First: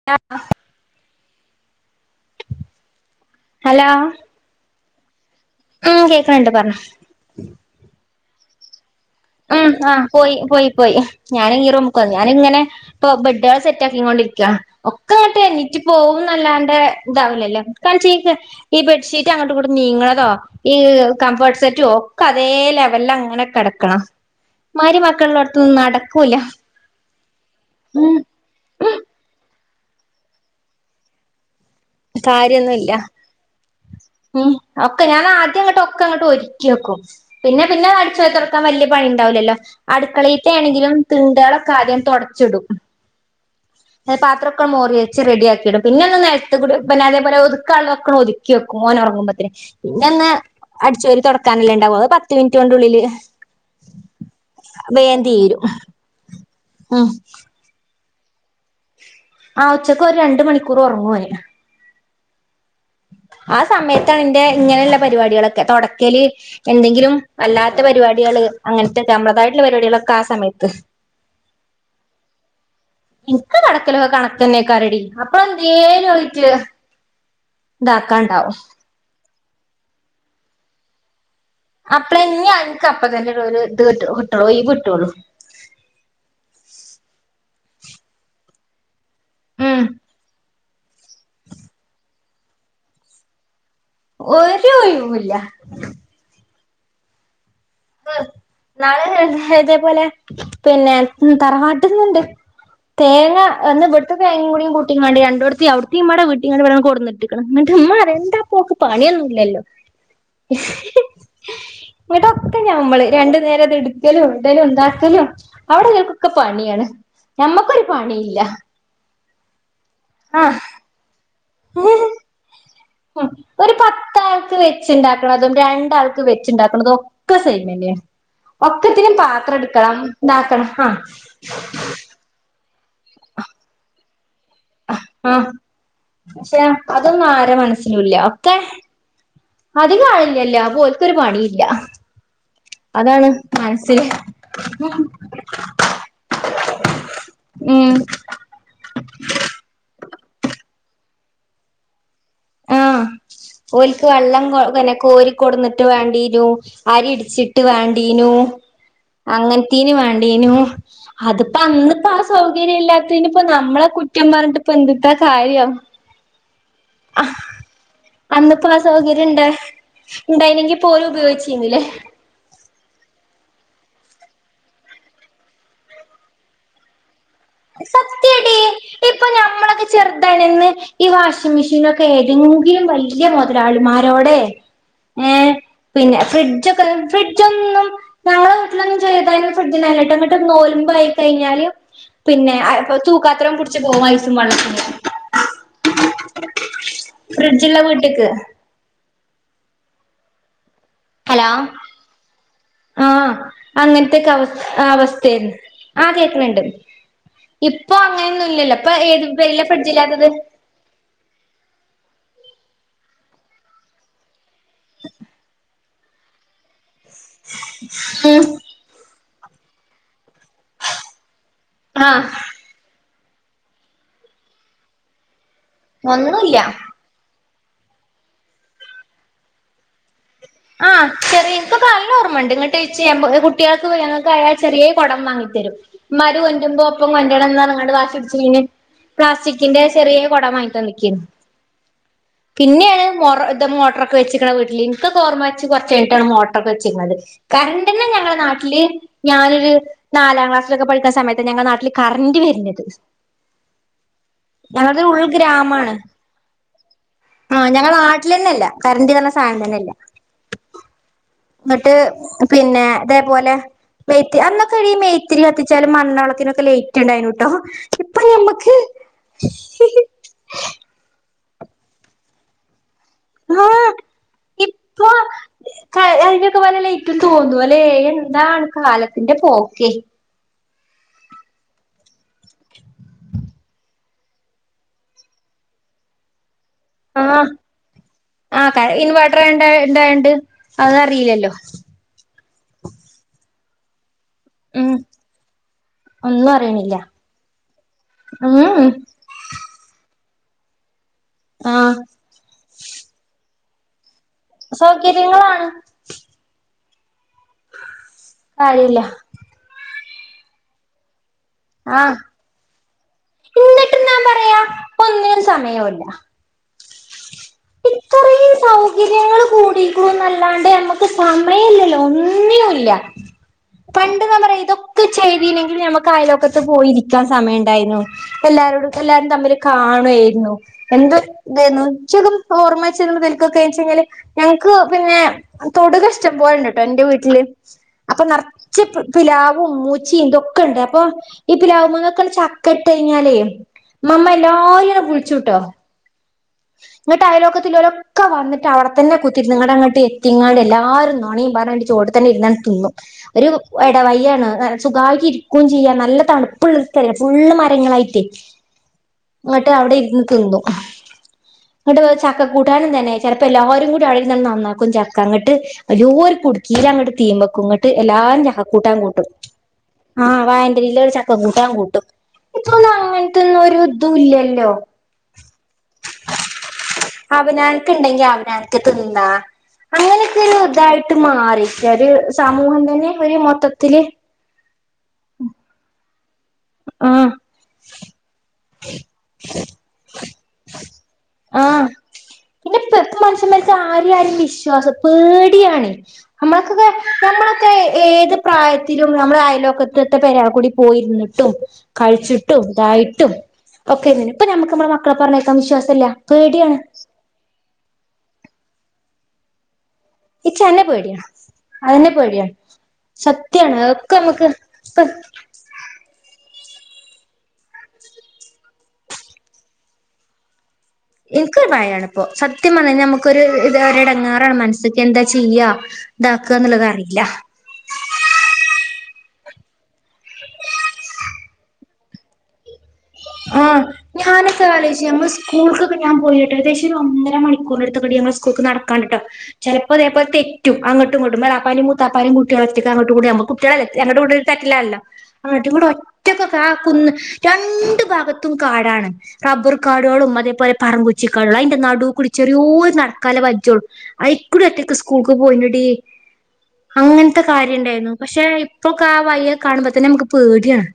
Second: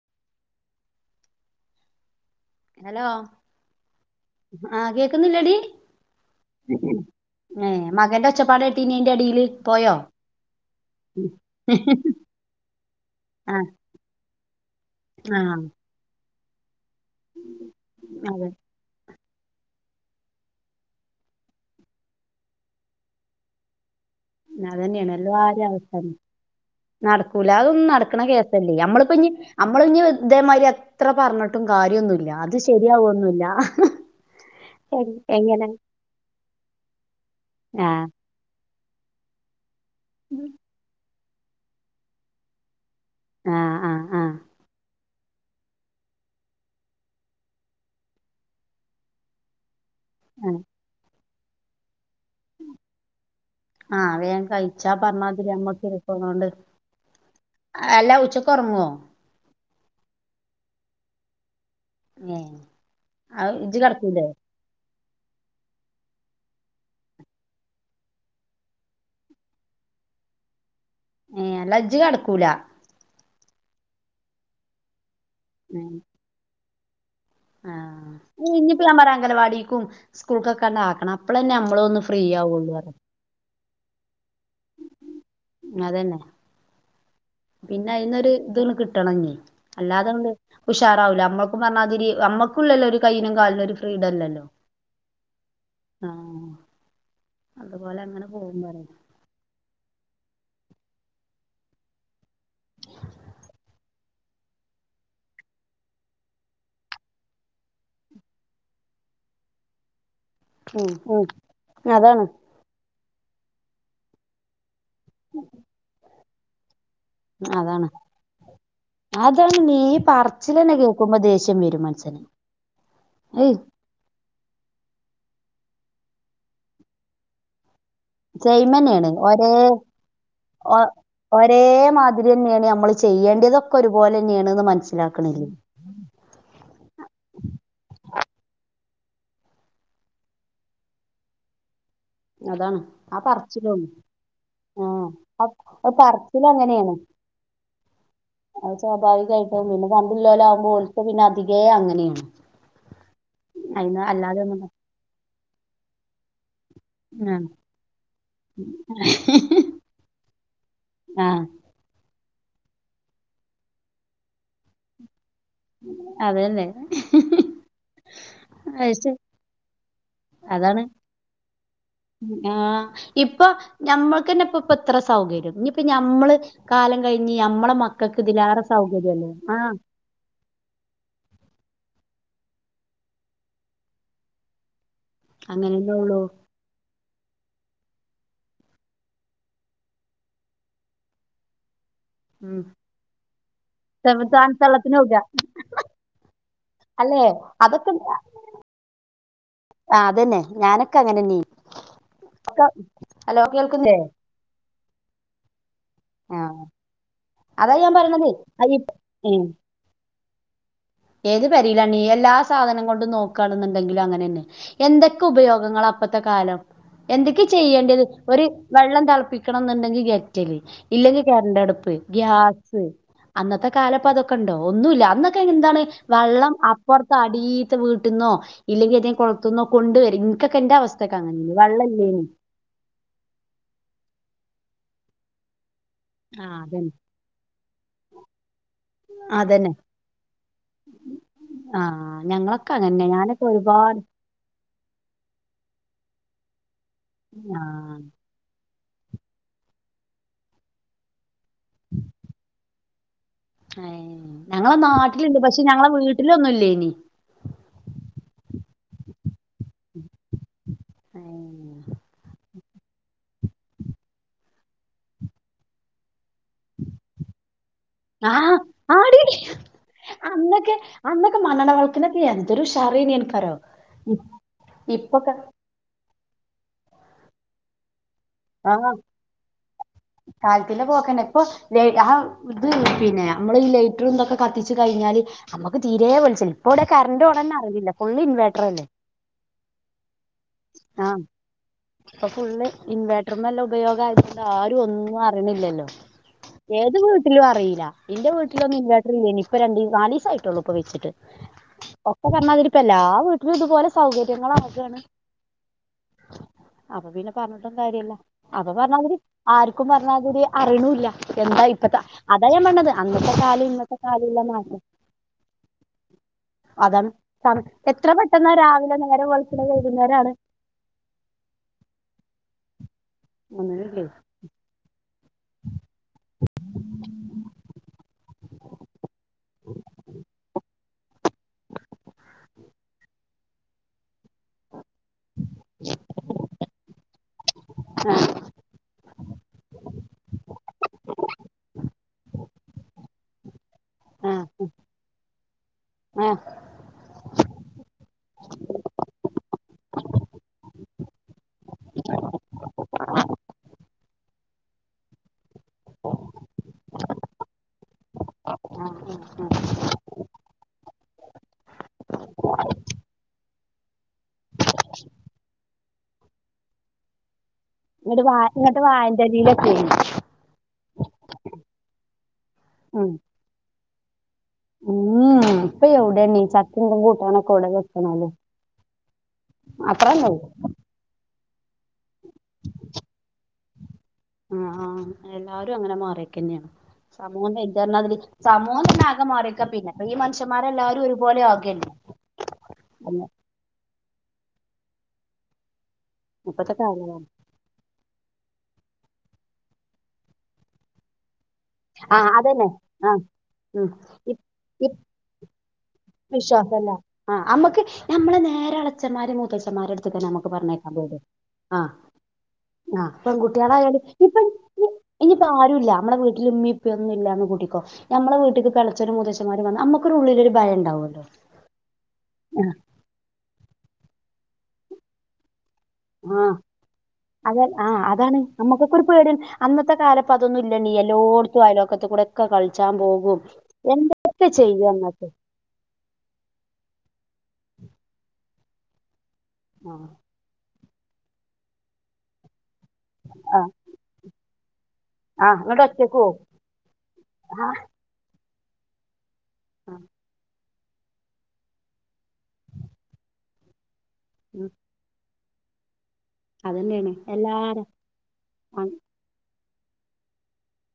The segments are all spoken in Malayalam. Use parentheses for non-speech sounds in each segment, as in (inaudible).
(unintelligible) ഹലോ ഹലോ ആഹ്‌ കേക്കുന്നില്ലെടി ഉം കേൾക്കണണ്ട് പറഞ്ഞോ ഏഹ്‌ മകന്റെ ഒച്ചപ്പാട് കേട്ടിനി അയിന്റെ എടീ ഉം ആഹ് പോയി പോയി പോയി ഞാൻ ഈ റൂമ്ക്ക് വന്നു ഞാനിങ്ങനെ ഇപ്പൊ ആ ബെഡാൾ സെറ്റ് ആകിക്കൊണ്ടിരിക്ക ഒക്കെ ഇങ്ങട്ട് ആ എണീറ്റ് പോവുന്നല്ലാണ്ട് ഇതാവില്ലല്ലൊ എനിക്കാണിചെ അതെ ഈ ബെഡ്ഷീറ്റ് അങ്ങട്ടും ഇങ്ങട്ടും നീങ്ങ്ണതോ ഈ കംഫഫേർട്ട് സെറ്റും ഒക്കെ അതേ ലെവലിലങ്ങനെ കടക്കണം അതെന്നെണ് എല്ലാരീ അവസ്ഥതാ നടക്കൂല അതൊന്നും നടക്കണ കേസ് ല്ലേ അമ്മളിപ്പഞ്ഞി അമ്മള് ഇഞ്ഞി ഇതേമായിരി എത്ര പറഞ്ഞ് ട്ടും കാര്യന്നുല്ല അത് കാര്യൊന്നുല്ല ശെരിയാവൊന്നും ല്ല ഉം ഒക്കെ ഞാന് ആദ്യം അങ്ങട്ട് ഒക്കെങ്ങട്ട് ഒരുക്കി വെക്കും പിന്നെ പിന്നെ ആ അതടി ച്ചോരീ തൊടക്കാൻ വല്ല്യ പണി ഇണ്ടാവുല്ലല്ലോ അടുക്കളീത്തേണെങ്കിലും തിണ്ടാളൊക്കെ ആദ്യം തൊടച്ചിടും ആ ആ ഏഹ് ആ പാത്രോക്കെണ്ട് മോറി വെ ച്ച് റെഡിയാക്കിയിടും പിന്നെ നെൽത്ത് കുടി പിന്നെ അതേപോലെ ഒതുക്കാള്ളതൊക്കെ ഒതുക്കി വെക്കും ഓന് ഒറങ്ങുമ്പത്തിന് പിന്നെ ഒന്ന് ആ. അടിചോരി തൊടക്കാനല്ലേണ്ടാവൂ അത് പ ത്ത് മിനിറ്റോണ്ടുള്ളില് ആ വേം തീരും പോണോണ്ട് ഉം അല്ലാ ഉച്ചക്ക് ഒറങ്ങോ ആഹ് ഉച്ചക്ക് ഒരു രണ്ട് മണിക്കൂർ ഒറങ്ങും ഓന് ഏഹ് ആഹ് സമയത്താണ് ഇന്റെ ഇങ്ങനെള്ള പരിപാട്യളൊക്കെ തൊടക്കല് എന്തെങ്കിലും അല്ലാത്ത പരിപാടികള് അങ്ങനത്തെ ഞമ്മളദായിട്ടുള്ള പരിപാടികളൊക്കെ ആസമയത്ത് ഏഹ് അല്ല ഇജ്ജ് കടക്കൂല ഇൻക്ക് കടക്കലോ കണക്കന്നെക്കാരെടി ഏ അപ്പളന്തേലു ആയിറ്റ് താക്കാണ്ടാവും പലാപറ അംഗലവാടിക്കും സ്കൂൾക്കൊക്കെണ്ടാക്കണം അപ്പളന്നെ അ അപ്പളഞ്ഞി അൻക് അപ്പ തന്നെള്ളു ഒരു ഇത് കിട്ടോ കിട്ടുള്ളൂ ഒഴിവ് കിട്ടൊള്ളൂ അതന്നെ പിന്നെ അയിന്നൊരു ഇത്ണ് കിട്ടണഞ്ഞി ഉം അല്ലാതണ്ട് ഉഷാറാവൂല്ല അമ്മക്കും പറഞ്ഞാതിരി അമ്മക്കുല്ലല്ലോ ഒരു കയ്യിനും കാലിനും ഒരു ഫ്രീഡല്ലല്ലോ ഒരു ഒഴിവുല്ല ആഹ് അതുപോലെ അങ്ങനെ ഏഹ് പോകും പറയാ നാളെ ഇതേപോലെ പിന്നെ ഉം തറവാട്ട്ന്ന്ണ്ട് തേങ്ങ അന്നവ്ടത്തെ തേങ്ങി കുടീ കൂട്ടിങ്ങാണ്ട് രണ്ടോട്ത്തി അവിടിത്തിമ്പാടെ വെട്ടിങ്ങാണ്ട് ഇവിടെ കൊട്ന്ന് ട്ട്ക്ക്ണ് ഇന്നിട്ട് ഇമ്മ പറയാ എന്താ പോക്ക് പണിയൊന്നും ഇല്ലല്ലോ ഉം ഉം അതാണ് ട്ട് ഞമ്മള് രണ്ടു നേരം ഇത് ഇട്ക്കലും ഇടലും ഉണ്ടാക്കലും അവിടെല്ലോൽക്കൊക്കെ പണിയാണ് ഞമ്മക്കൊരു അതാണ് പണിയില്ല അതാണ് ഈ ആഹ് പറച്ചിലന്നെ കേ കുമ്പോ ശേഷം വരും ഉം മൻസന് ഏയ് ത്താൾക്ക് വെച്ച്ണ്ടാക്കണതും രണ്ടാൾക്ക് വെച്ചുണ്ടാക്കണതും ഒക്കെ സെയിമന്നേണ് സെയിമെന്നേണ് ഒക്കത്തിനും ഒരേ പാത്രം എടുക്കണം ഉണ്ടാക്കണം ആഹ് കുരുന്നേണ് അമ്മള് ചെയ്യേണ്ട്യേതൊക്കെ ഒരുപോലെന്നെണ്ന്ന് മ ആഹ് പക്ഷേ അതൊന്നും ആരെ മനസ്സിലൂല്ല ഒക്കെ അതികാളില്ലല്ലേ അപ്പോൽകൊരു പണീല്ല അതാണ് ആഹ് പറച്ചിലും ആഹ് അഹ് അഹ് പറച്ചിലങ്ങനെണ് ഉം അത് സ്വാഭാവികായിട്ടും പിന്നെ പണ്ടില്ലോലാവുമ്പോ ഓൽക്ക് പിന്നെ അധികേ അങ്ങനെണ് ആഹ് ഓൽക്ക് വെള്ളം കോ പിന്നെ കോരി കൊട്ന്നിട്ട് വേണ്ടിനൂ അരി ആഹ് ഇടിച്ചിട്ട് വാണ്ടീനു അങ്ങൻത്തിനു വാണ്ടീനു ആഹ് അത്പ്പ അന്ന്പ്പാ സൗകര്യം ഇല്ലാതിനിപ്പോ നമ്മളെ കുറ്റം പറഞ്ട്ട്പ്പ എന്ത്ത്താ കാര്യോ അതന്നെ ആഹ് അന്നത്തെ ഇപ്പോ ആഹ് അയ്ശെ സൗകര്യം ഉണ്ട് ഉണ്ടായിനെങ്കിൽ അതാണ് പോലും ഉപയോഗിച്ചുന്നില്ലേ ആഹ് ഇപ്പൊ നമ്മൾക്ക് തന്നെ ഇപ്പ ഇപ്പ എത്ര സൗകര്യം ഇപ്പ നമ്മൾ കാല- കഴിഞ്ഞ് നമ്മളെ മക്കൾക്ക് ഇതിലേറെ സൗകര്യമില്ലേ ചെറുതാണി ഇന്ന് ഈ വാഷിംഗ് മെഷീനൊക്കെ ഏതെങ്കിലും വലിയ മുതലാളിമാരോടെ ഏ അങ്ങനെന്നെ പിന്നെ ഉള്ളൂ ഫ്രിഡ്ജൊക്കെ ഫ്രിഡ്ജ് ഒന്നും ഞങ്ങളെ വീട്ടിലൊന്നും ചെറ്തായിനന്ന് ഫ്രഡ്ജിണ്ടാവുലട്ടോ ഇങ്ങട്ട് നോൽമ്പായി കഴിഞ്ഞാല് പിന്നെ ഉം തൂക്കു പാത്രം കുടിച്ച് പോകും ഐസും വെള്ളത്തിൽ തണുത്തള്ളത്തിന് (unintelligible) അല്ലെ ഫ്രിഡ്ജുള്ള അതൊക്കെ വീട്ട്ക്ക് ആഹ് അതന്നെ ഞാനൊ ഹലോ ആഹ് ഹലോ കേൾക്കുന്നില്ലേ അങ്ങൻത്തെക്കെ അവസ് അവസ്‌തേരുന്നു ആഹ് കേൾക്കുന്നുണ്ട് അതാ ഞാൻ ഇപ്പൊ പറയണത് അങ്ങനെയൊന്നും ഇല്ലല്ലോ അയ് ഇപ്പൊ ഏത് ഏഹ് വീട്ടിലാ ഫ്രിഡ്ജില്ലാത്തത് ഏത് പെരിയിലാണ് എല്ലാ സാധനം കൊണ്ട് നോക്കാ എന്നുണ്ടെങ്കിലും അങ്ങനെ തന്നെ എന്തൊക്കെ ഉപയോഗങ്ങളാ ഇപ്പഴത്തെ കാലം എന്തൊക്കെ ചെയ്യേണ്ടത് ഉം ഒരു വെള്ളം തിളപ്പിക്കണം എന്നുണ്ടെങ്കിൽ ഗെറ്റൽഇല്ലെങ്കിൽ കറണ്ട് അടുപ്പ് ആഹ് ഗ്യാസ് അന്നത്തെ കാലം ഇപ്പൊ അതൊക്കെ ഉണ്ടോ ഒന്നുമില്ല അന്നൊക്കെ എന്താണ് വെള്ളം ഒന്നുല്ല പുറത്ത് അടിയത്തെ വീട്ടിന്നോ ഇല്ലെങ്കിൽ കൊളത്തുന്നോ കൊണ്ട് വരും ഇപ്പൊക്കെ എന്റെ അവസ്ഥയൊക്കെ അങ്ങനെയേ വെള്ള ഇല്ലെങ്കിൽ (unintelligible) കുട്ടികൾക്ക് ഞങ്ങൾക്ക് ആയാൾ ചെറിയ കുടം വാങ്ങി തരും. മരു ആ കൊണ്ടരുമ്പോ അതന്നെ ഒപ്പം കൊണ്ടരണം എന്ന പറഞ്ഞു വാശി പിടിച്ചീനി അതന്നെ പ്ലാസ്റ്റിക്കിന്റെ ചെറിയ കുടം വാങ്ങി തന്നേക്കന്നു ആ ഞങ്ങളൊക്കെ പിന്നെണ് അങ്ങനെ ഞാനൊക്കെ മോറം ഒരുപാട് മോട്ടറൊക്കെ വെച്ചക്കണ വീട്ടില് ഇൻക്കൊക്കെ ഓർമ്മ വെച്ച് കുറച്ചായിട്ടാണ് മോട്ടറൊക്കെ വച്ചിരിക്കുന്നത് ആ കറണ്ട് തന്നെ ഞങ്ങളെ നാട്ടില് ഞാനൊരു നാലാം ക്ലാസ്സിലൊക്കെ പഠിക്കുന്ന സമയത്ത് ഞങ്ങൾ നാട്ടിൽ കറന്റ് വർന്നത്. ഏ ഞങ്ങളെ നാട്ടിലുണ്ട് പക്ഷെ ഞങ്ങളെ ഉൾഗ്രാമാണ് വീട്ടിലൊന്നും ഇല്ലേ നി ആഹ് ഞങ്ങളെ നാട്ടിൽ തന്നെ ഇല്ല കര്ന്റ് ന്ന് പർഞ്ഞ സാധനം യില്ല ഏ ന്ന്ട്ട് പിന്നെ അതേപോലെ മേത്തി അന്നൊക്ക ഡീ മേഴിത്തിരി കത്തിച്ചാലും മണ്ണ വിളക്കിനൊക്കെ ലേറ്റ് ഇണ്ടായിനുട്ടോ ആഹ് ആടി അന്നക്കെ അന്നൊക്കെ മണ്ണണ്ണ വിളക്കിനൊക്കെ എന്തൊരു ഉഷാറെനി അൻക്കറി യോ ഇപ്പൊക്കെ അയിനൊക്കെ പോലെ ഇന്ക്കും തോന്നുല്ലേ എന്താണ് കാലത്തിന്റെ പോക്കെ കാലത്തിൻ്റെ പോക്കനെ ഇപ്പൊ ആഹ് ഇത് പിന്നെ നമ്മൾ ഈ ലേറ്റർ ഇതൊക്കെ കത്തിച്ചു കഴിഞ്ഞാല്ല് നമ്മുക്ക് തീരെ വെളിച്ചല്ല ഇപ്പ ഇവിടെ കര്ന്റ് പോണ ആഹ് അറിവില്ല ഫുൾ ഇൻവേട്ടർ ആഹ് ക അല്ലേ ഇൻവേർട്ടർ ഇണ്ട ഇണ്ടായോണ്ട് ആഹ് അതറിയില്ലല്ലോ ഇപ്പൊ ഫുള്ള് ഇൻവേർട്ടർല്ലാം ഉപയോഗം ആയത് കൊണ്ട് ആ ഉം ഒന്നും അറിയണില്ലല്ലോ ഒന്നും അറിയണില്ല ഏത് വീട്ടിലും അറീല്ല ഇന്റെ വീട്ടിലൊന്നും ഉം ഇൻവെർട്ടർ ഇല്ലേ നി ഇപ്പ രണ്ടീസ നാലീസായിട്ടൊള്ളൂ പ്പോ വെച്ചിട്ട് ആഹ് ഒക്കെ പറഞാതിരി ഇപ്പലാ വീട്ടിലും ഇതുപോലെ സൗകര്യങ്ങള സൗകര്യങ്ങളാണ് അപ്പൊ പിന്നെ പറഞ്ഞിട്ട് കാര്യമില്ല അപ്പം കാര്യല്ല പറഞ്ഞാതിരി. ആർക്കും പറഞ്ഞാതിരി അറിണുല്ല എന്താ ഇപ്പഴത്തെ ആഹ് അതാ ഞാൻ പറഞ്ഞത് അന്നത്തെ കാലു ഇന്നത്തെ എന്നിട്ടും ഞാൻ കാലു എല്ലാം പറയാ മാറ്റം ഒന്നിനും സമയോല്ല അതാണ് എത്ര പെട്ടെന്ന് ഇത്രയും രാവിലെ നേരം വെളുക്കുന്നത് വൈകുനേരാണ്. ഇപ്പ സമയല്ലല്ലോ ഒന്നിനും ഇല്ല ഒന്നുമില്ലേ പണ്ട് നമ്മടെ ഇതോ കെ ചെയ്തില്ലെങ്കിലും നമ്മൾക്ക് അയലോക്കത്ത് പോയി ഇരിക്കാൻ സമയം ഉണ്ടായിനു എല്ലാരോടും എല്ലാരും തമ്മില് കാണോയിരുന്നു എന്ത് ഇതെർന്നു (unintelligible) ഓർമ്മച്ച (unintelligible) വെച്ചയ്ഞാല് ഞങ്ങക്ക് പിന്നെ തൊടുക ഇഷ്ടം പോലെയുണ്ട് ട്ടോ ഇന്റെ വീട്ടില് അപ്പൊ ന ച്ച് പിലാവും മൂച്ചിം ഇതൊക്കെണ്ട് അപ്പൊ ഈ പിലാവ് ന്നൊക്കെ ചക്ക ഇട്ട് കഴിഞ്ഞാലേ ഇമ്മ മ്മ ആ എല്ലാരിം വിളിച്ചുട്ടോ ആ ങ്ങട്ട് അയലൊക്കത്ത് ലോ ല്ലോ ഒക്കെ വന്ന്ട്ട് അവടെത്തന്നെ കുത്തിര്ന്ന് ങ്ങട്ട ങ്ങട്ട് എത്തിങ്ങാണ്ട് എല്ലാരിം നോണിം പർഞാണ്ട് ചോട് തന്നെ ഇരുന്നണ്ട് തിന്നു ഒരു എട വയ്യാണ് സുഖായിട്ട് ഇരി ക്കും ചെയ്യാം നല്ല തണുപ്പ്ള്ള സ്ഥലം ഫുള് മരങ്ങളായിട്ട് ങ്ങട്ട് അവ്ടെ ഇര്ന്ന് തിന്നു ങ്ങട്ട് ചക്ക കൂട്ടാനും തന്നെ ചെലപ്പോ എല്ലാരും കൂടി ആട ഇര്നണ്ട് നന്നാക്കും ചക്കങ്ങട്ട് വെല്യൊരു കുടുക്കിയിലങ്ങട്ട് തീമക്കും ഇങ്ങ ട്ട് ഇങ്ങോട്ട് വാ എല്ലാരും ഇങ്ങോട്ട് ചക്കകൂട്ടാൻ വാഴന്റെ കൂട്ടും അടിയിലൊക്കെ ആഹ് വായന്റെലേല് ഒരു ചക്ക കൂട്ടാൻ കൂട്ടും ഉം ത്ത് നോരു ഇതും ഇല്ലല്ലോ പ്പ എഹുടെണി ച്ച അവനാൻക്ക് ഇണ്ടെങ്കി അവനൻക്ക് തിന്നാ അത്ര തന്നെ അങ്ങനെക്കൊരു ഇതായി ട്ട് മാറിക്ക ഒരു സമൂഹം തന്നെ ഒരു മൊത്തത്തില് ആഹ് ആഹ് എല്ലാരും അങ്ങനെ മാറിയക്കന്നെണ് ആഹ് സമൂഹം വേല്ത് പറഞ്ഞാ തിരി സമൂ മോംതന്നെ ആകെ മാറിക്ക പിന്നെ അപ്പൊ ഈ മനുഷ്യന്മാരെല്ലാരും ഒരുപോലെ ആകലെ പിന്നെപ്പ് പ്പ മനുഷ്യന്മാർക്ക് ആരെ ആരേം വിശ്വാസം പേടിയാണ് ഇപ്പത്തെ നമ്മൾക്കൊക്കെ കാലം നമ്മള ക്കെ ഏത് പ്രായത്തിലും നമ്മള അയൽവക്കത്തത്തെ പെരെ കൂടി പോയിര്ന്ന്ട്ടും ആഹ് കഴിച്ചിട്ടും അതന്നെ ആഹ് ഇതായിട്ടും ഉം ഒക്കെങ്ങനെ ഇപ് ഇപ്പൊ നമ്മുക്ക് നമ്മളെ ഇപ് മക്കളെ പറഞ്ഞേക്കാൻ വിശ്വാസല്ല പേടിയാണ് വിശ്വാസല്ല ആഹ് അമ്മക്ക് ഞമ്മളെ നേരാളച്ചന്മാര് മൂത്തച്ഛന്മാരട്ത് ക്ക് നമ്മക്ക് പറഞ്ഞേക്കാൻ പേടിയാ ആഹ് അതിനെ പേടിയാണ് ആഹ് സത്യാണ് പെൺകുട്ടിയെളായാലും അതൊക്കെ ഇപ്പൊ നമുക്ക് ഇനി ഇപ്പ ഇനിയിപ്പാരുല്ല നമ്മടെ വീട്ടിലിമ്മയും പ്പൊയൊന്നുല്ലാന്ന് കൂട്ടിക്കോ ഞമ്മള വീട്ടക്ക് എളച്ചനും മൂത്തച്ചന്മാരും വന്നാ അമ്മക്കൊരുള്ളിലൊരു ഭയണ്ടാവും എൻക്കൊരു ഭയാണ്പ്പോ സത്യം പർഞയ്ഞ്ഞാൽ നമുക്കൊരു ഇത് ഒര് എടങ്ങാറാണ് മൻസ്സ്ക്ക് എന്താ ചെയ്യാ ആഹ് ഇതാക്ക എന്ന്ള്ളത് അറിയില്ല അത ആഹ് അതാണ് നമ്മക്കൊക്കെരു പേടിയാണ് അന്നത്തെ കാലപ്പതൊന്നുല്ല നീ എല്ലോട്ത്തും ആയൊലോക്കത്കൂടെ ക്കെ കളിച്ചാൻപോകും ആഹ് എന്തൊക്കെ ഞാനൊക്കെ ചെയ്യും ആലോചിച്ചു നമ്മൾ അന്നൊക്കെ സ്കൂൾക്കൊക്കെ ഞാൻ പോയിട്ട് ഏദേശം ഒരു ഒന്നര മണിക്കൂറിനടുത്തകടി ഞങ്ങള സ്കൂൾക്ക് നടക്കാണ്ടിട്ടോ ചെലപ്പോ ഇതേ ആഹ് പോലെ തെറ്റും അങ്ങട്ടും ഇങ്ങട്ടും എളാപ്പന്റേം മൂത്താപ്പാന്റേം കുട്ടിയളൊറ്റെക്കങ്ങട്ടും കൂടി നമ്മ ആഹ് കുട്ട്യേളല്ലേ ങ്ങട്ടു ഇങ്ങട്ടു തറ്റിലല്ല ആഹ് അങ്ങട്ടും ഇങ്ങട്ട് ഇങ്ങട്ടും ഒറ്റക്ക് പോവും ഒറ്റക്കൊക്കെ ആ കുന്ന് ആഹ് രണ്ടു ഭാഗത്തും കാടാണ് കബ്ർ ആഹ് കാടുകളും അതേപോലെ പറംങ്കുച്ചി കാടുകളും അയ്ന്റെ നടുകൂടി ചെറിയോര് നടക്കാല വജ്ജളും അയക്കൂടി ഉം ഒറ്റക്ക് സ്കൂൾക്ക് പോയിനടി അതന്നെയാണ് അങ്ങൻത്തെ എല്ലാരും കാര്യംണ്ടായിര്ന്നു പക്ഷെ ഇപ്പോക്കെ ആ വയ്യെ കാണുമ്പോതന്നെ അമ്മക്ക് പേടിയാണ്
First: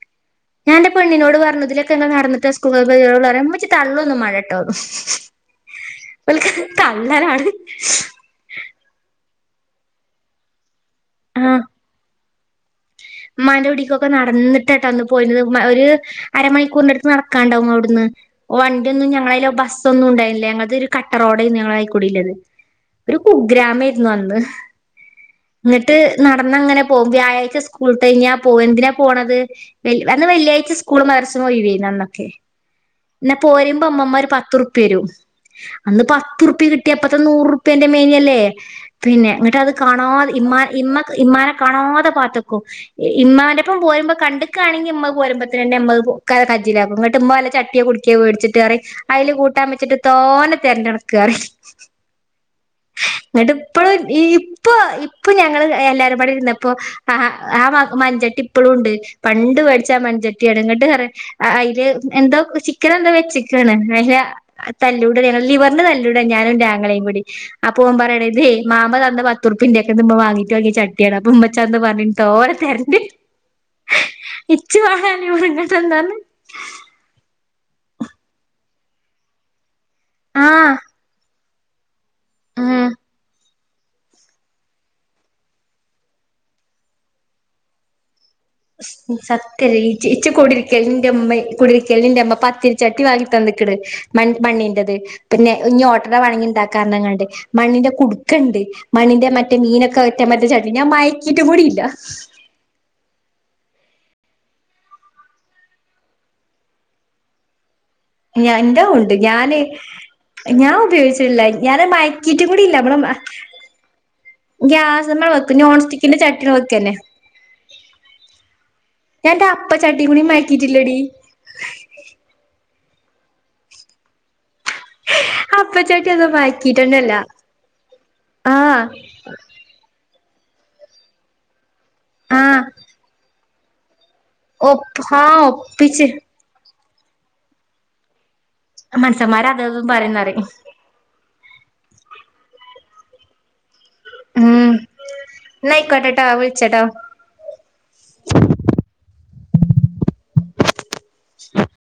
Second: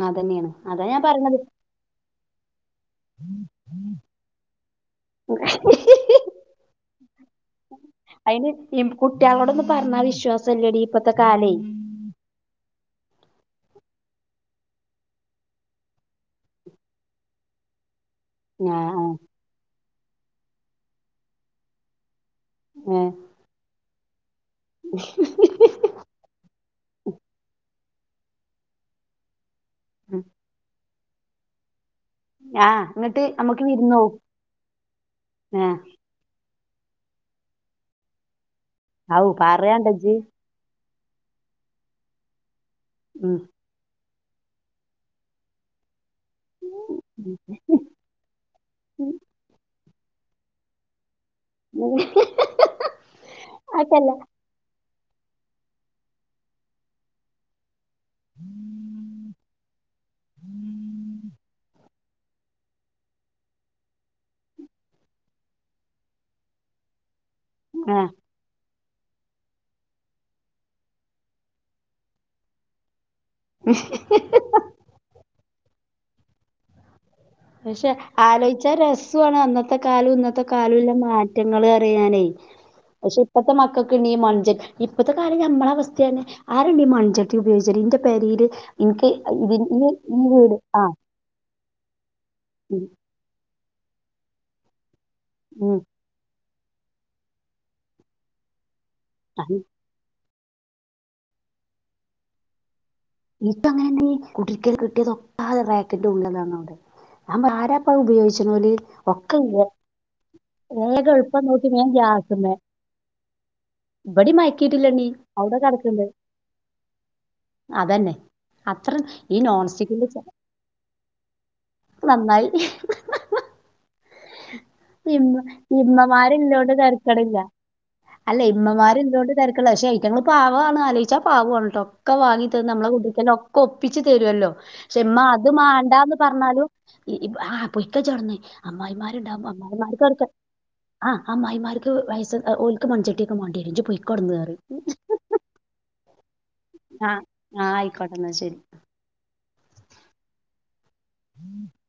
ആ അതന്നെയാണ് അതാ ഞാൻ പറഞ്ഞത് തിലൊക്കെ നടന്നിട്ട് സ്കൂള്ക്ക് പറയുമ്പോ ഉമ്മച്ചി തള്ളൊന്നും മാണ്ടാട്ടോ ഇവൽക്ക് തള്ളലാണ് അയ്ന് ഇ കുട്ട്യേളോടൊന്നും പറഞ്ഞ വിശ്വാസംല്ലടി ഇപ്പഴത്തെ കാലേ മ്മന്റോടിക്കൊക്കെ നടന്നിട്ടാട്ട അന്ന് പോയിര്ന്നത് ഒരു അരമണിക്കൂറിൻന്റടുത്ത് നടക്കാണ്ടാവും അവിടുന്ന് ആ വണ്ടിയൊന്നും ഞങ്ങളയ്ല ബസ്സൊന്നും ഉണ്ടായിരുന്നില്ല ഞങ്ങൾത് ഒരു കട്ട റോഡേരുന്നു ഞങ്ങളയിക്കൂടിള്ളത് ഏഹ് കുഗ്രാമെര്ന്നു അന്ന് ഹ ഹ ഹ ന്നിട്ട് നടന്നങ്ങനെ പോകും വ്യാഴാഴ്ച സ്കൂൾട്ടയിഞ്ഞാ പോവും എന്തിനാ പോണത് വെൽ അന്ന് വെള്ളിയായ്ച സ്കൂള് മർസിനും ഒഴിവേര്ന്ന്അന്ന് ആ എന്നിട്ട് പിന്നെ നമ്മുക്ക് പോരുമ്പോ വിരുന്ന് പോവും ഉമ്മമാര് പത്ത്റുപ്യരും അന്ന് പത്തുർപ്പ്യ കിട്ട ട്യ ഇപ്പത്ത നൂറുർപ്യേന്റെ മേനല്ലേ ആ ഔ പിന്നെ ന്നിട്ട്ത് പറയാണ്ട ഇജ്ജ് കാണാതെ ഇമ്മ ഇമ്മ ഇമ്മാനെ കണോതെ പാതെക്കും ഇ ഉം ഇമ്മാന്റെ ഇപ്പം പോരുമ്പോ കണ്ടക്കാണെങ്കിൽ ഇമ്മ പോരുമ്പോത്തിനെന്നെ മ്മ അത് കജ്ജിലാകും ന്ന്ട്ട് മ്മ വല്ല ചട്ടിയെ കുട്ക്കെ വേടിച്ചിട്ട് പറയും അതില് കൂട്ടാൻ വച്ചിട്ട് തോന തെരണ്ട് അണക് അറിം. ന്നിട്ട് ഇപ്പഴും അതല്ല ഇയ്. ഇപ്പൊ ഇപ്പൊ ഞങ്ങള് എല്ലാരുംപാടെ ഇരുന്നപ്പോ ആ ആ. മഞ്ചട്ടി ഇപ്പഴും ഉണ്ട് പണ്ട് മേടിച്ചാ മൺചട്ടി എടന്നിട്ട് പറയും അതില് എന്തോ ചിക്കൻ എന്തോ വെച്ചിക്കണ് അ തല്ലൂട ലിവറിന് തല്ലൂട ഞാനും ഇന്റാ ങ്ങളയും കൂടി. അപ്പ ഓം ആ പറയാണെയ് ഇതേ മാമ തന്ന പത്തുർപ്പിന്റെക്കന്ന് മ്മ വാങ്ങിട്ട് വാങ്ങിയ ചട്ടിയാണ് ന്ന് പറഞ്ഞട്ടോര തെര്ണ്ട് ഉം ഇച്ചു പറയാനങ്ങട്ടന്താന് പക്ഷെ ആലോചിച്ചാ രസമാണ് അന്നത്തെ കാലം ഇന്നത്തെ ആഹ് കാലംല്ല മാറ്റങ്ങള് അറിയാനേ. ഉം പക്ഷെ ഇപ്പത്തെ മക്കക്ക്ണീ മഞ്ജൻ ഇപ്പത്തെ കാര്യം ഞമ്മളവസ്ഥയ. ആരണീ മൺഞ്ചട്ടി ഉപയോഗിച്ചല് ഇന്റെ പെരില്. സത്യല്ലേ ഇച് ആ കൂടിരിക്കലിന് ഇന്റെ മ്മയ്. കുടരിക്കല്ന്ന് ന്റെമ്മ ഉം പത്തിരിച്ചട്ടി വാങ്ങി തന്ക്കണ് മണ്ണിന്റെത് ഉം പിന്നെഓട്ട. വാണങ്ങിണ്ടാക്കാറഞ്ഞ്ങ്ങാണ്ട് മണ്ണിന്റെ കുടുക്കണ്ട് മണ്ണിന്റെ മറ്റേ മീനൊക്കെ. റ്റ മറ്റേ ചട്ടി ഞാ മയക്കിട്ട് കൂടിയില്ല ഇപ്പ അങ്ങനെന്ത കുട്ക്കൽ ന് കിട്ടിയതൊക്കെ റാക്കിന്റെ ഉള്ളിലുണ്ട്നമ്മളാരാ ഞ ഇന്റതു ഉണ്ട് ഞാന് ഞാൻ വേഗം എളുപ്പം ഉപയോഗിച്ചലില്ല നോക്കി ഞാന് വേം മയക്കിട്ടും ഗ്യാസ്മ്മേ കൂടി ഇല്ല അമ്മടെ ഇബടിം മയക്കിയിട്ടില്ലണ്ണീ ഗ്യാസ്മ്മ വെക്ക അവിടെ നോൺ കെടക്ക്ണ്ട് സ്റ്റിക്കിന്റെ ചട്ടി വെക്കന്നെ അതന്നെ അത്ര ഞാൻ ഈ ഇന്റെ നോൺ അപ്പച്ചട്ടി സ്റ്റിക്കിന്റെ കൂടി മയക്കീട്ടില്ലടി നന്നായി ഇ അപ്പച്ചട്ടി ഒന്നും ഇമ്മമാരില്ലോണ്ട് മയക്കീട്ടെന്നെല്ല തരക്കടില്ല അല്ല ആഹ് ഇമ്മമാര് ഇല്ലോണ്ട് തെരക്കില്ല പക്ഷേ ഐറ്റങ്ങള് പാവാണ് ആലോയിച്ചാൽ പാവാണ് ഒക്കെ വാങ്ങി ആഹ് തന്ന് നമ്മളെ കുടിരിക്കലിന് ഒക്കെ ഒപ്പിച്ച് തരോല്ലോ. പക്ഷെ ഒപ്പ് മ്മ ആഹ് അത് ഒപ്പിച്ച് മാണ്ടാന്ന് പറഞ്ഞാലുംഇ -ആ പൊയ്ക്ക ഇജ്ജവ്ട്ന്ന് അമ്മായി മനുസന്മാര് മാര്ണ്ടാവുമ്പോ അതും ഇതും അമ്മായിമാര്ക്ക്‌ അതൊക്കെ പറയുന്നറിയും ആഹ് അമ്മായ്മാര്ക്ക് വയസ് ഓൽക്ക് മൺചട്ടിയൊക്കെ മാണ്ടേരും ഇജ് പൊയിക്ക. ആഹ് ന്ന ആയ്ക്കോട്ടെട്ടോ വിളിച്ചട്ടോ. ആഹ് ആഹ് അയ്ക്കോട്ടെന്നാൽ ശരി ആഹ്